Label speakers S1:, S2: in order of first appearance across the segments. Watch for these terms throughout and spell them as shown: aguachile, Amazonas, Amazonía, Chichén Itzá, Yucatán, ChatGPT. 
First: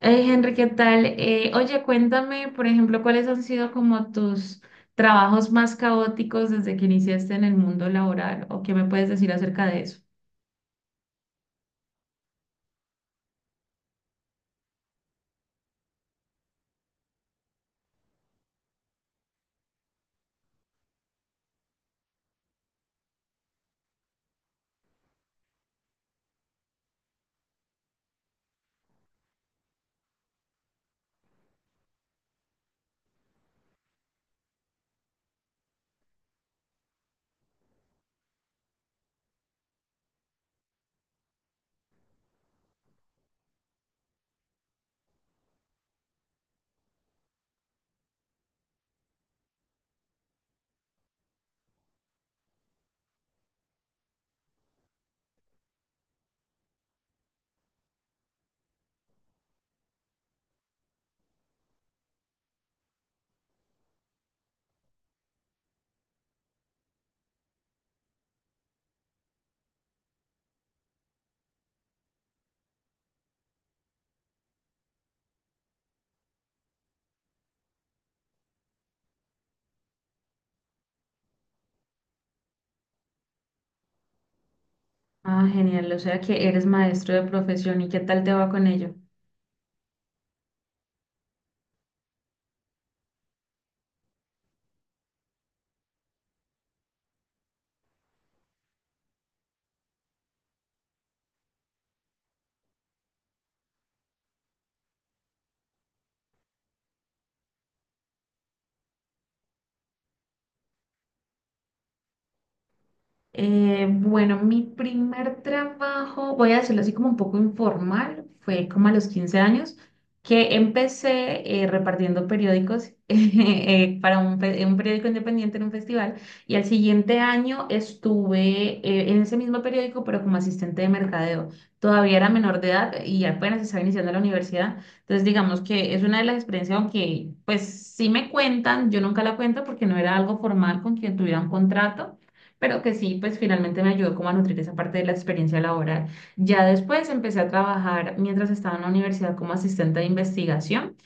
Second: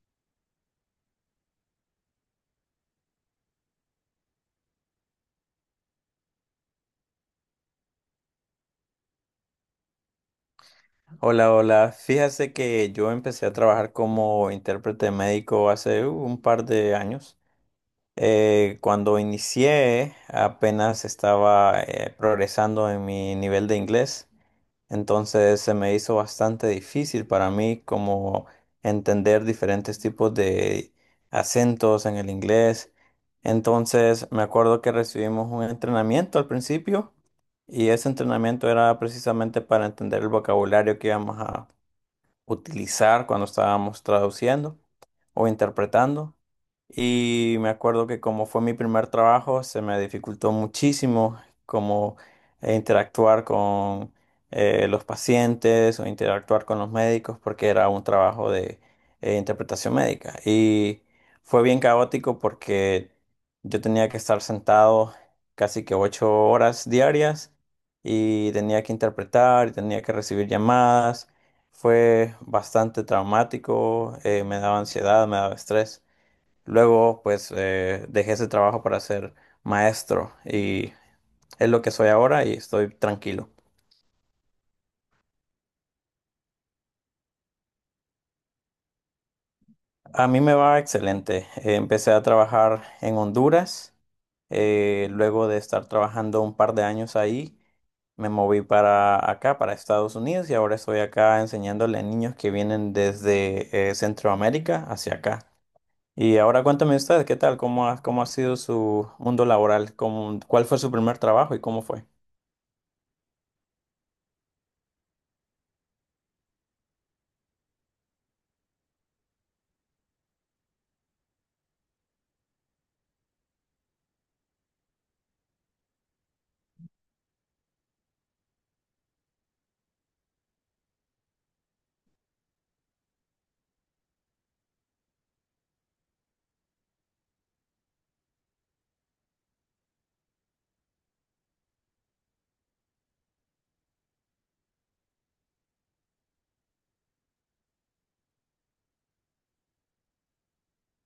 S1: Hey Henry, ¿qué tal? Oye, cuéntame, por ejemplo, cuáles han sido como tus trabajos más caóticos desde que iniciaste en el mundo laboral o qué me puedes decir acerca de eso.
S2: Hola, hola. Fíjase que yo empecé a trabajar como intérprete médico hace un par de años. Cuando inicié, apenas estaba progresando en mi nivel de inglés, entonces se me hizo bastante difícil para mí como entender diferentes tipos de acentos en el inglés. Entonces me acuerdo que recibimos un entrenamiento al principio y ese entrenamiento era precisamente para entender el vocabulario que íbamos a utilizar cuando estábamos traduciendo o interpretando. Y me acuerdo que como fue mi primer trabajo, se me dificultó muchísimo como interactuar con los pacientes o interactuar con los médicos porque era un trabajo de interpretación médica. Y fue bien caótico porque yo tenía que estar sentado casi que 8 horas diarias y tenía que interpretar y tenía que recibir llamadas. Fue bastante traumático, me daba ansiedad, me daba estrés. Luego, pues, dejé ese trabajo para ser maestro y es lo que soy ahora y estoy tranquilo.
S1: Ah, genial, o sea que eres maestro de profesión y qué tal te va con ello.
S2: A mí me va excelente. Empecé a trabajar en Honduras. Luego de estar trabajando un par de años ahí, me moví para acá, para Estados Unidos, y ahora estoy acá enseñándole a niños que vienen desde Centroamérica hacia acá. Y ahora cuéntame usted, ¿qué tal? Cómo ha sido su mundo laboral? Cuál fue su primer trabajo y cómo fue?
S1: Bueno, mi primer trabajo, voy a decirlo así como un poco informal, fue como a los 15 años, que empecé repartiendo periódicos para un periódico independiente en un festival y al siguiente año estuve en ese mismo periódico pero como asistente de mercadeo. Todavía era menor de edad y apenas estaba iniciando la universidad, entonces digamos que es una de las experiencias, aunque pues sí me cuentan, yo nunca la cuento porque no era algo formal con quien tuviera un contrato pero que sí, pues finalmente me ayudó como a nutrir esa parte de la experiencia laboral. Ya después empecé a trabajar mientras estaba en la universidad como asistente de investigación.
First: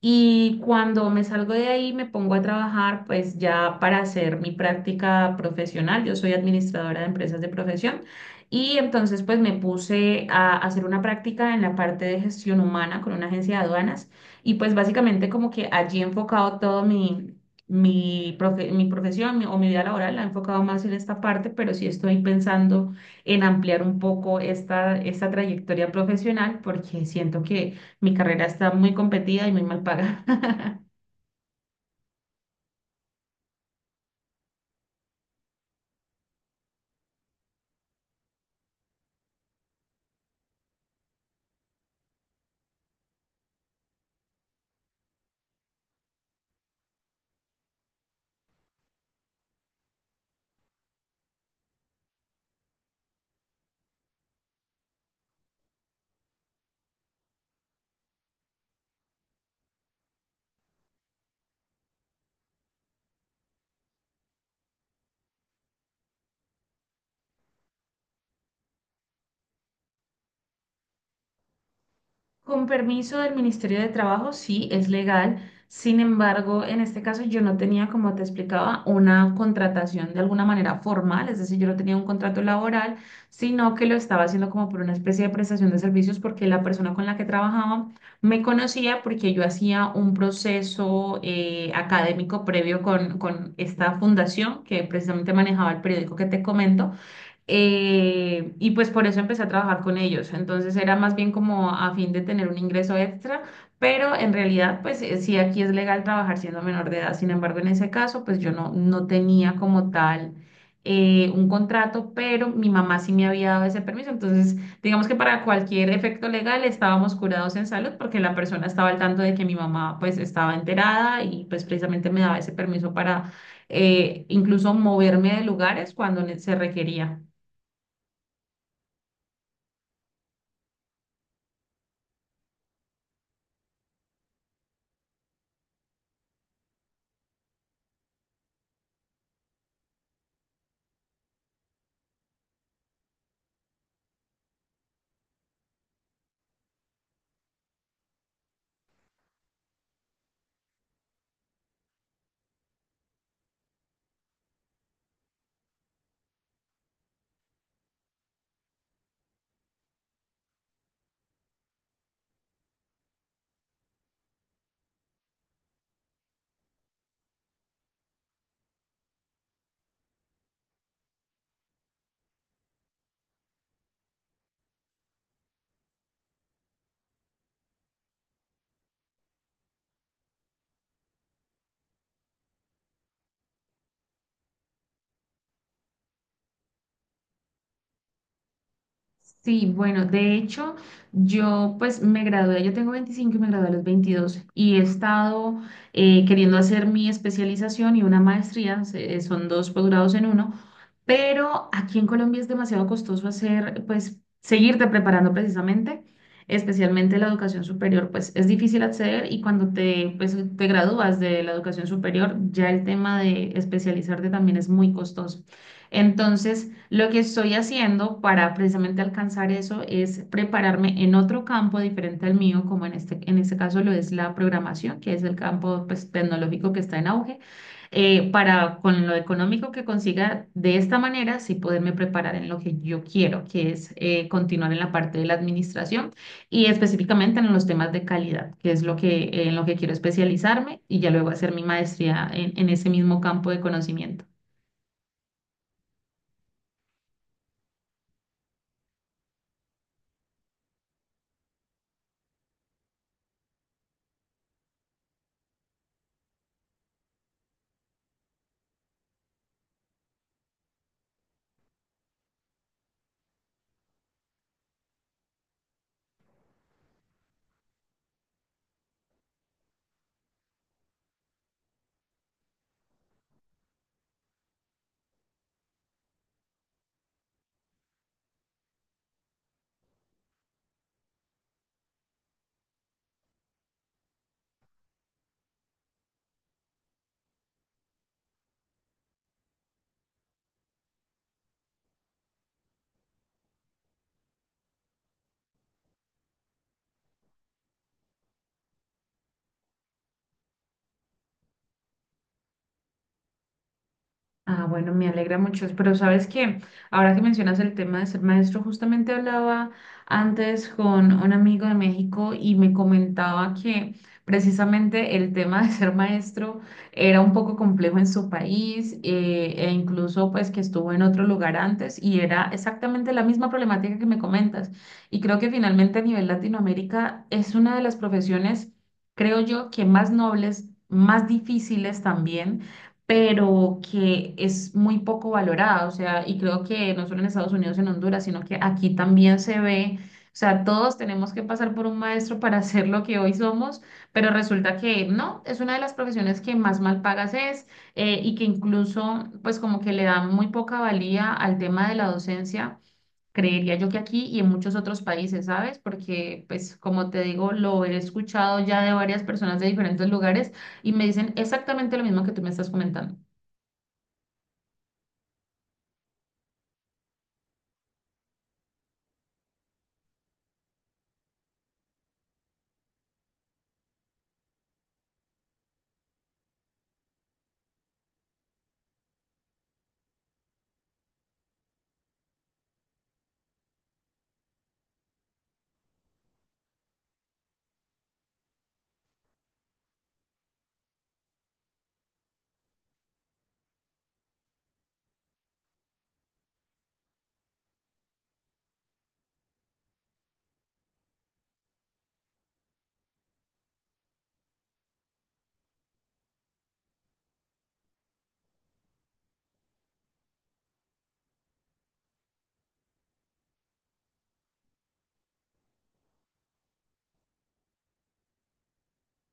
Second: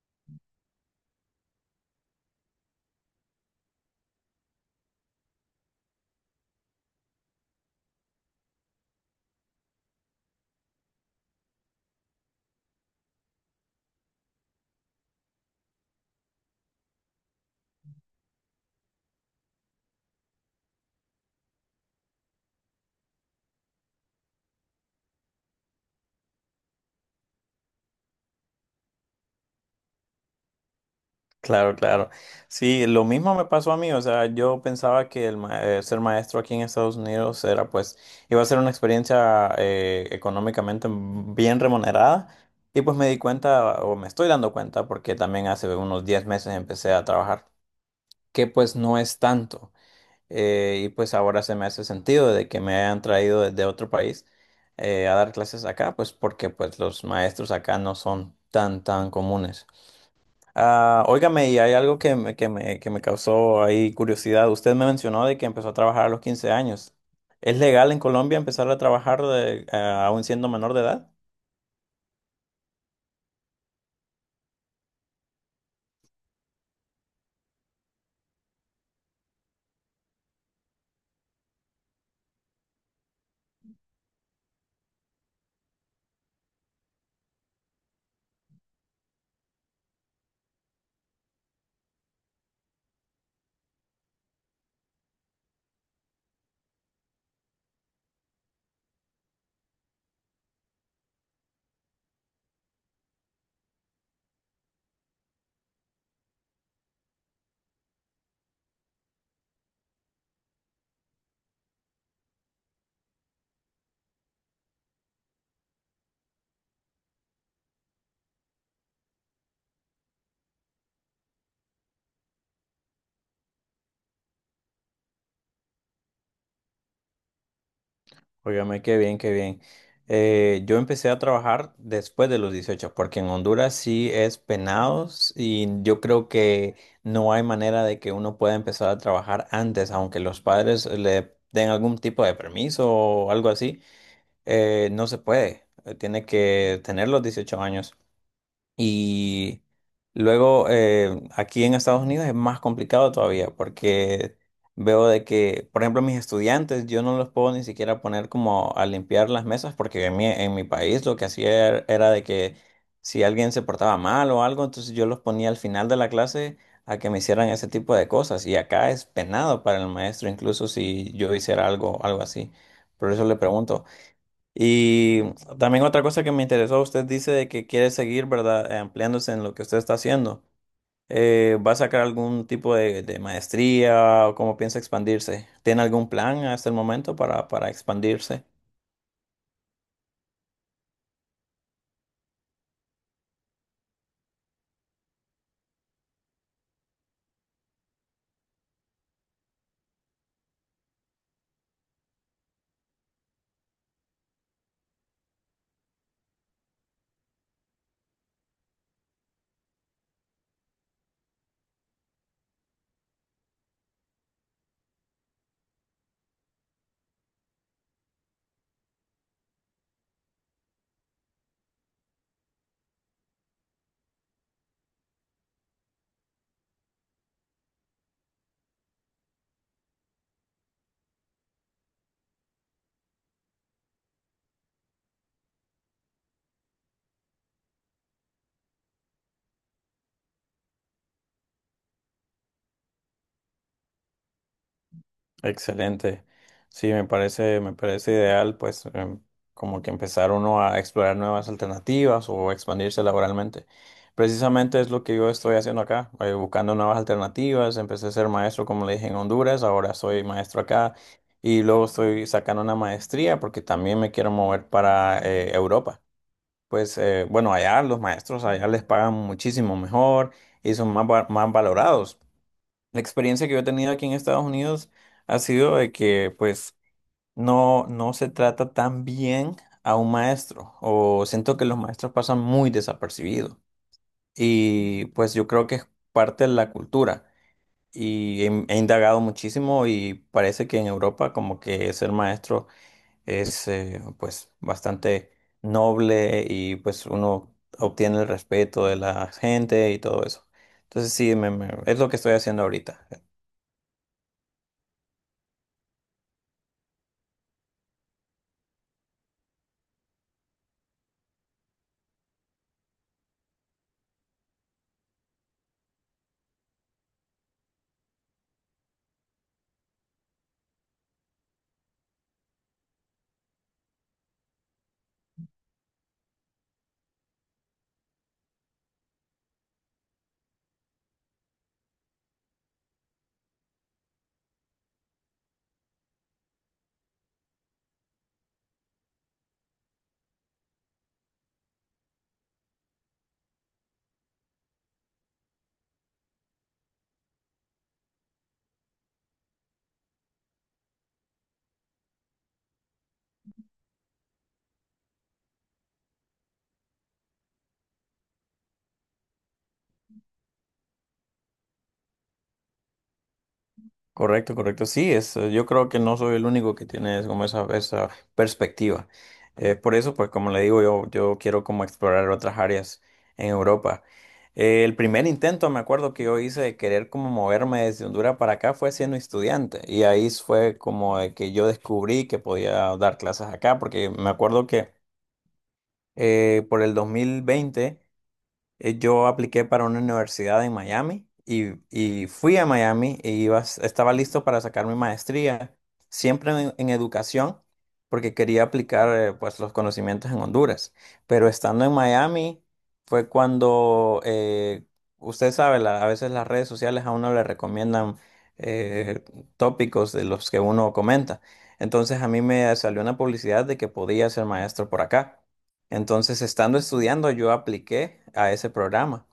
S1: Y cuando me salgo de ahí, me pongo a trabajar, pues ya para hacer mi práctica profesional. Yo soy administradora de empresas de profesión y entonces pues me puse a hacer una práctica en la parte de gestión humana con una agencia de aduanas y pues básicamente como que allí he enfocado todo mi profesión, o mi vida laboral, la he enfocado más en esta parte, pero sí estoy pensando en ampliar un poco esta trayectoria profesional porque siento que mi carrera está muy competida y muy mal pagada.
S2: Claro, claro. Sí, lo mismo me pasó a mí. O sea, yo pensaba que ser maestro aquí en Estados Unidos era, pues, iba a ser una experiencia económicamente bien remunerada. Y pues me di cuenta, o me estoy dando cuenta, porque también hace unos 10 meses empecé a trabajar, que pues no es tanto. Y pues ahora se me hace sentido de que me hayan traído desde otro país a dar clases acá, pues porque pues los maestros acá no son tan tan comunes. Ah, óigame, y hay algo que me causó ahí curiosidad. Usted me mencionó de que empezó a trabajar a los 15 años. ¿Es legal en Colombia empezar a trabajar aún siendo menor de edad?
S1: Con permiso del Ministerio de Trabajo, sí, es legal. Sin embargo, en este caso yo no tenía, como te explicaba, una contratación de alguna manera formal, es decir, yo no tenía un contrato laboral, sino que lo estaba haciendo como por una especie de prestación de servicios porque la persona con la que trabajaba me conocía porque yo hacía un proceso académico previo con esta fundación que precisamente manejaba el periódico que te comento. Y pues por eso empecé a trabajar con ellos. Entonces era más bien como a fin de tener un ingreso extra, pero en realidad pues sí aquí es legal trabajar siendo menor de edad. Sin embargo, en ese caso pues yo no, no tenía como tal un contrato, pero mi mamá sí me había dado ese permiso. Entonces digamos que para cualquier efecto legal estábamos curados en salud porque la persona estaba al tanto de que mi mamá pues estaba enterada y pues precisamente me daba ese permiso para incluso moverme de lugares cuando se requería.
S2: Óigame, qué bien, qué bien. Yo empecé a trabajar después de los 18 porque en Honduras sí es penados y yo creo que no hay manera de que uno pueda empezar a trabajar antes, aunque los padres le den algún tipo de permiso o algo así, no se puede. Tiene que tener los 18 años. Y luego, aquí en Estados Unidos es más complicado todavía porque veo de que, por ejemplo, mis estudiantes, yo no los puedo ni siquiera poner como a limpiar las mesas porque en mi país lo que hacía era de que si alguien se portaba mal o algo, entonces yo los ponía al final de la clase a que me hicieran ese tipo de cosas. Y acá es penado para el maestro, incluso si yo hiciera algo, algo así. Por eso le pregunto. Y también otra cosa que me interesó, usted dice de que quiere seguir, ¿verdad? Ampliándose en lo que usted está haciendo. ¿Va a sacar algún tipo de maestría o cómo piensa expandirse? ¿Tiene algún plan hasta el momento para expandirse?
S1: Sí, bueno, de hecho, yo pues me gradué, yo tengo 25 y me gradué a los 22 y he estado queriendo hacer mi especialización y una maestría, son dos posgrados en uno, pero aquí en Colombia es demasiado costoso hacer, pues, seguirte preparando precisamente, especialmente la educación superior, pues es difícil acceder y cuando te, pues, te gradúas de la educación superior, ya el tema de especializarte también es muy costoso. Entonces, lo que estoy haciendo para precisamente alcanzar eso es prepararme en otro campo diferente al mío, como en en este caso lo es la programación, que es el campo pues, tecnológico que está en auge, para con lo económico que consiga de esta manera, sí poderme preparar en lo que yo quiero, que es continuar en la parte de la administración y específicamente en los temas de calidad, que es lo que, en lo que quiero especializarme y ya luego hacer mi maestría en ese mismo campo de conocimiento.
S2: Excelente. Sí, me parece ideal, pues, como que empezar uno a explorar nuevas alternativas o expandirse laboralmente. Precisamente es lo que yo estoy haciendo acá, buscando nuevas alternativas. Empecé a ser maestro, como le dije, en Honduras, ahora soy maestro acá y luego estoy sacando una maestría porque también me quiero mover para Europa. Pues, bueno, allá los maestros, allá les pagan muchísimo mejor y son más, más valorados. La experiencia que yo he tenido aquí en Estados Unidos ha sido de que pues no, no se trata tan bien a un maestro o siento que los maestros pasan muy desapercibidos y pues yo creo que es parte de la cultura y he indagado muchísimo y parece que en Europa como que ser maestro es, pues bastante noble y pues uno obtiene el respeto de la gente y todo eso. Entonces sí, es lo que estoy haciendo ahorita.
S1: Ah, bueno, me alegra mucho, pero sabes que ahora que mencionas el tema de ser maestro, justamente hablaba antes con un amigo de México y me comentaba que precisamente el tema de ser maestro era un poco complejo en su país e incluso pues que estuvo en otro lugar antes y era exactamente la misma problemática que me comentas. Y creo que finalmente a nivel Latinoamérica es una de las profesiones, creo yo, que más nobles, más difíciles también pero que es muy poco valorada, o sea, y creo que no solo en Estados Unidos, en Honduras, sino que aquí también se ve, o sea, todos tenemos que pasar por un maestro para ser lo que hoy somos, pero resulta que no, es una de las profesiones que más mal pagas es y que incluso, pues como que le da muy poca valía al tema de la docencia. Creería yo que aquí y en muchos otros países, ¿sabes? Porque, pues, como te digo, lo he escuchado ya de varias personas de diferentes lugares y me dicen exactamente lo mismo que tú me estás comentando.
S2: Correcto, correcto. Sí, es, yo creo que no soy el único que tiene es como esa perspectiva. Por eso, pues como le digo, yo quiero como explorar otras áreas en Europa. El primer intento, me acuerdo que yo hice de querer como moverme desde Honduras para acá fue siendo estudiante. Y ahí fue como de que yo descubrí que podía dar clases acá, porque me acuerdo que por el 2020, yo apliqué para una universidad en Miami y fui a Miami y iba, estaba listo para sacar mi maestría, siempre en educación, porque quería aplicar pues los conocimientos en Honduras. Pero estando en Miami fue cuando, usted sabe, a veces las redes sociales a uno le recomiendan eh, tópicos de los que uno comenta. Entonces a mí me salió una publicidad de que podía ser maestro por acá. Entonces, estando estudiando, yo apliqué a ese programa.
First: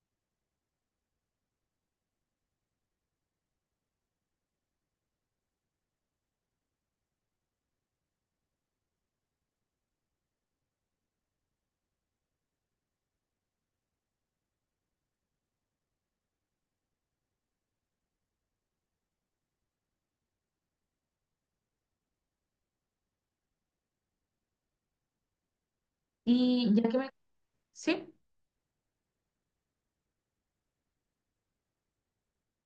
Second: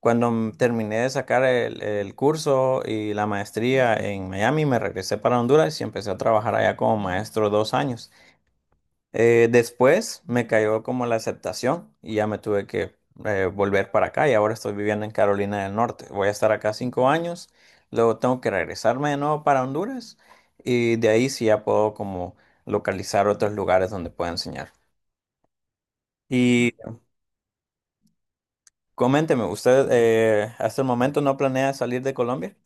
S2: Cuando terminé de sacar el curso y la maestría en Miami, me regresé para Honduras y empecé a trabajar allá como maestro 2 años. Después me cayó como la aceptación y ya me tuve que volver para acá y ahora estoy viviendo en Carolina del Norte. Voy a estar acá 5 años, luego tengo que regresarme de nuevo para Honduras y de ahí sí ya puedo como localizar otros lugares donde pueda enseñar.
S1: Y ya que me... Sí.
S2: Coménteme, ¿usted hasta el momento no planea salir de Colombia?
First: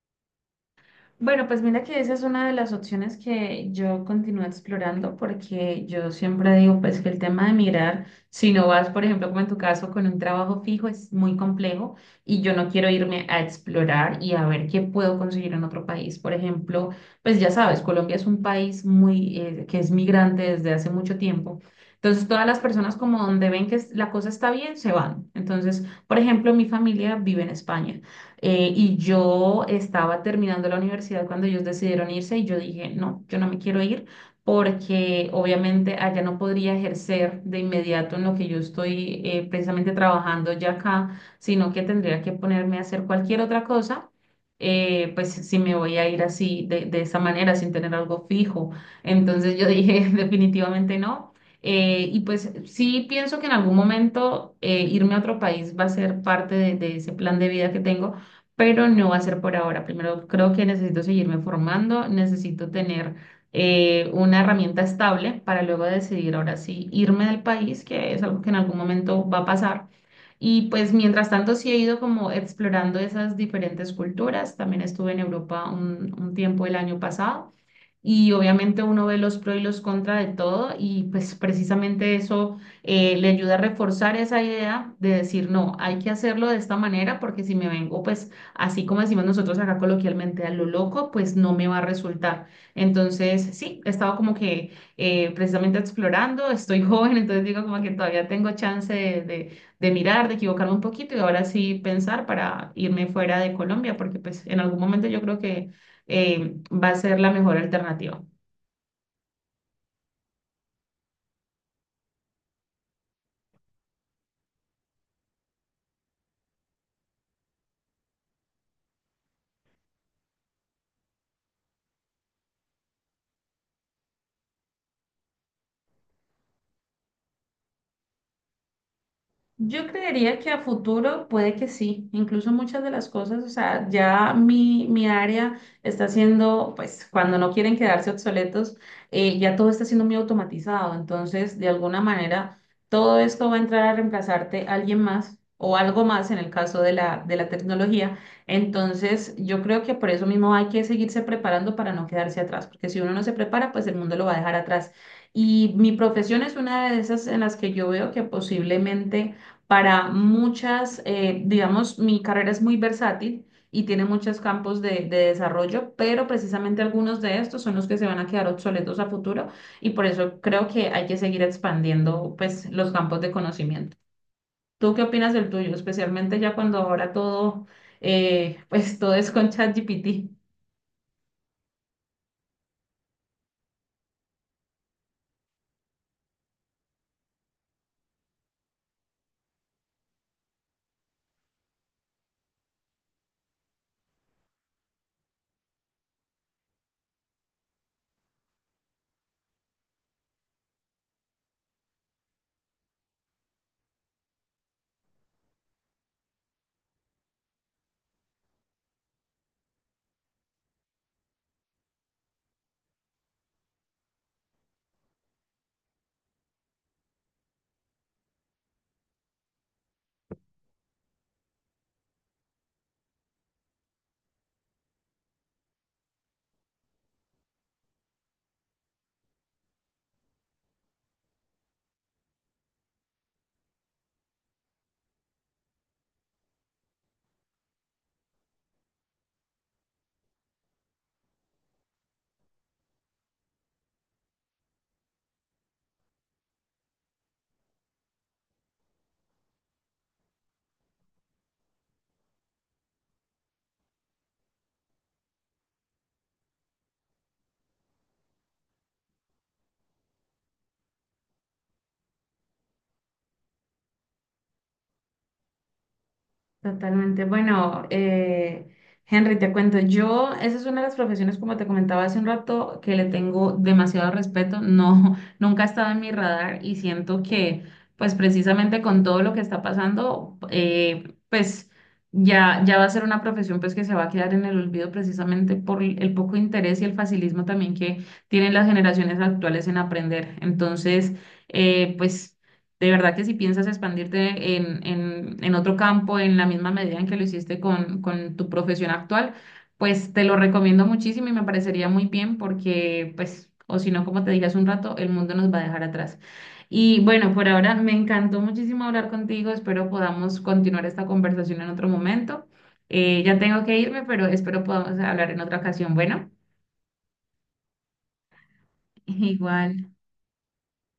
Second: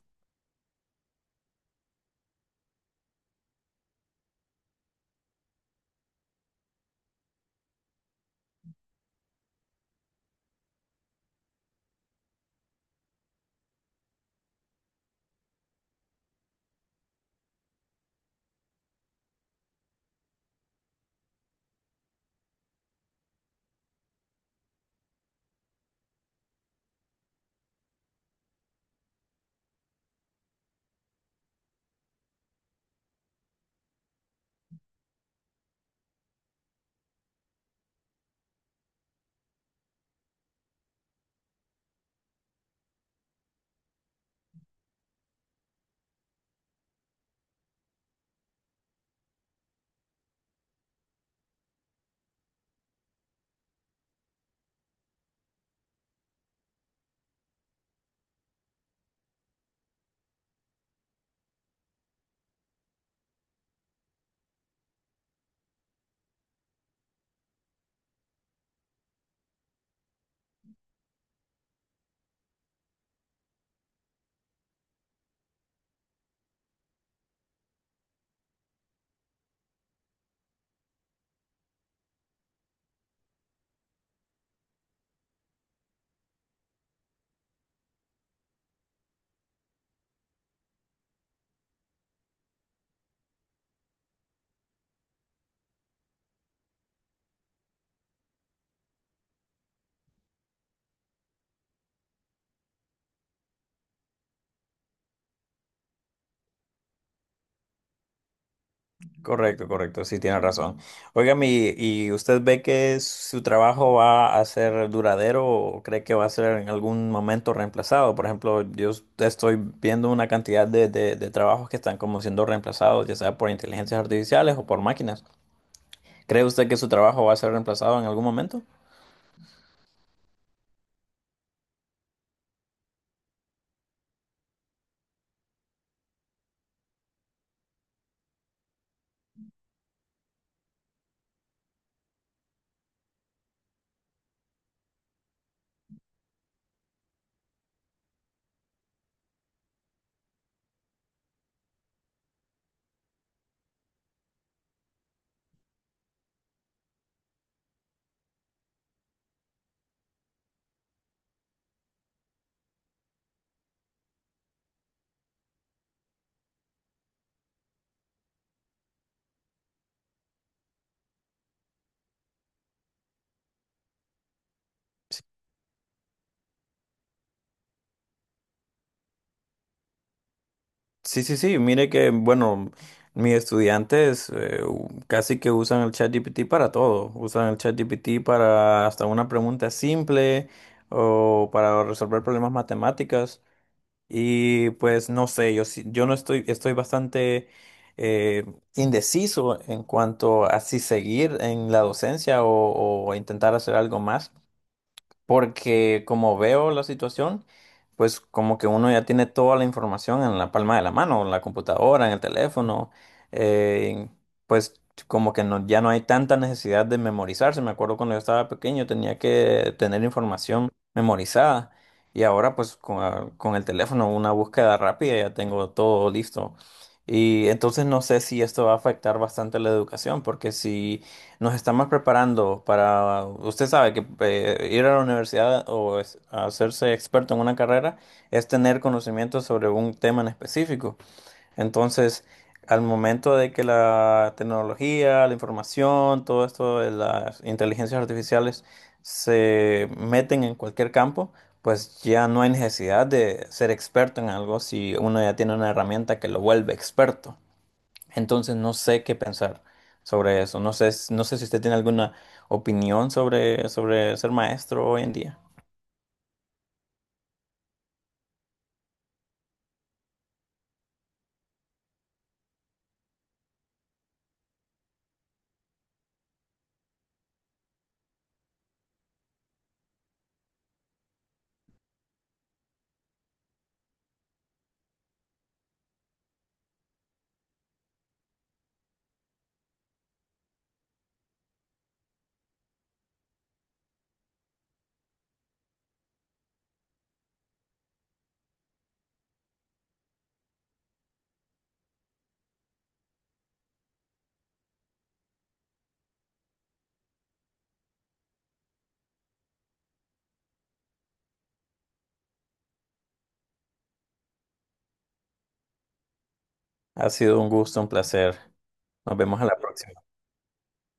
S1: Bueno, pues mira que esa es una de las opciones que yo continúo explorando porque yo siempre digo pues que el tema de migrar, si no vas, por ejemplo, como en tu caso, con un trabajo fijo, es muy complejo y yo no quiero irme a explorar y a ver qué puedo conseguir en otro país. Por ejemplo, pues ya sabes, Colombia es un país muy que es migrante desde hace mucho tiempo. Entonces, todas las personas como donde ven que la cosa está bien, se van. Entonces, por ejemplo, mi familia vive en España. Y yo estaba terminando la universidad cuando ellos decidieron irse y yo dije, no, yo no me quiero ir porque obviamente allá no podría ejercer de inmediato en lo que yo estoy precisamente trabajando ya acá, sino que tendría que ponerme a hacer cualquier otra cosa. Pues si me voy a ir así de esa manera, sin tener algo fijo. Entonces yo dije, definitivamente no. Y pues sí pienso que en algún momento irme a otro país va a ser parte de ese plan de vida que tengo, pero no va a ser por ahora. Primero creo que necesito seguirme formando, necesito tener una herramienta estable para luego decidir ahora sí irme del país, que es algo que en algún momento va a pasar. Y pues mientras tanto sí he ido como explorando esas diferentes culturas. También estuve en Europa un tiempo el año pasado y obviamente uno ve los pros y los contras de todo y pues precisamente eso le ayuda a reforzar esa idea de decir, no, hay que hacerlo de esta manera porque si me vengo pues así como decimos nosotros acá coloquialmente a lo loco, pues no me va a resultar. Entonces, sí, he estado como que precisamente explorando, estoy joven, entonces digo como que todavía tengo chance de de mirar, de equivocarme un poquito y ahora sí pensar para irme fuera de Colombia porque pues en algún momento yo creo que va a ser la mejor alternativa.
S2: Correcto, correcto, sí, tiene razón. Oiga, ¿y usted ve que su trabajo va a ser duradero o cree que va a ser en algún momento reemplazado? Por ejemplo, yo estoy viendo una cantidad de trabajos que están como siendo reemplazados, ya sea por inteligencias artificiales o por máquinas. ¿Cree usted que su trabajo va a ser reemplazado en algún momento?
S1: Yo creería que a futuro puede que sí, incluso muchas de las cosas, o sea, ya mi área está siendo, pues cuando no quieren quedarse obsoletos, ya todo está siendo muy automatizado, entonces de alguna manera todo esto va a entrar a reemplazarte a alguien más o algo más en el caso de de la tecnología, entonces yo creo que por eso mismo hay que seguirse preparando para no quedarse atrás, porque si uno no se prepara, pues el mundo lo va a dejar atrás. Y mi profesión es una de esas en las que yo veo que posiblemente para muchas, digamos, mi carrera es muy versátil y tiene muchos campos de desarrollo, pero precisamente algunos de estos son los que se van a quedar obsoletos a futuro y por eso creo que hay que seguir expandiendo, pues, los campos de conocimiento. ¿Tú qué opinas del tuyo? Especialmente ya cuando ahora todo, pues, todo es con ChatGPT.
S2: Sí, sí, sí, mire que, bueno, mis estudiantes casi que usan el ChatGPT para todo. Usan el ChatGPT para hasta una pregunta simple o para resolver problemas matemáticas. Y pues no sé, yo no estoy, estoy bastante eh, indeciso en cuanto a si seguir en la docencia o intentar hacer algo más. Porque como veo la situación, pues como que uno ya tiene toda la información en la palma de la mano, en la computadora, en el teléfono, eh, pues como que no, ya no hay tanta necesidad de memorizarse. Me acuerdo cuando yo estaba pequeño tenía que tener información memorizada y ahora pues con el teléfono una búsqueda rápida ya tengo todo listo. Y entonces no sé si esto va a afectar bastante la educación, porque si nos estamos preparando para, usted sabe que ir a la universidad o hacerse experto en una carrera es tener conocimiento sobre un tema en específico. Entonces, al momento de que la tecnología, la información, todo esto de las inteligencias artificiales se meten en cualquier campo, pues ya no hay necesidad de ser experto en algo si uno ya tiene una herramienta que lo vuelve experto. Entonces no sé qué pensar sobre eso. No sé, no sé si usted tiene alguna opinión sobre, sobre ser maestro hoy en día.
S1: Totalmente. Bueno, Henry, te cuento, yo, esa es una de las profesiones, como te comentaba hace un rato, que le tengo demasiado respeto. No, nunca ha estado en mi radar y siento que, pues precisamente con todo lo que está pasando, pues ya va a ser una profesión pues que se va a quedar en el olvido precisamente por el poco interés y el facilismo también que tienen las generaciones actuales en aprender. Entonces, pues... De verdad que si piensas expandirte en otro campo en la misma medida en que lo hiciste con tu profesión actual, pues te lo recomiendo muchísimo y me parecería muy bien porque, pues, o si no, como te dije hace un rato, el mundo nos va a dejar atrás. Y bueno, por ahora me encantó muchísimo hablar contigo. Espero podamos continuar esta conversación en otro momento. Ya tengo que irme, pero espero podamos hablar en otra ocasión. Bueno,
S2: Ha sido un gusto, un placer. Nos vemos a la
S1: igual.
S2: próxima.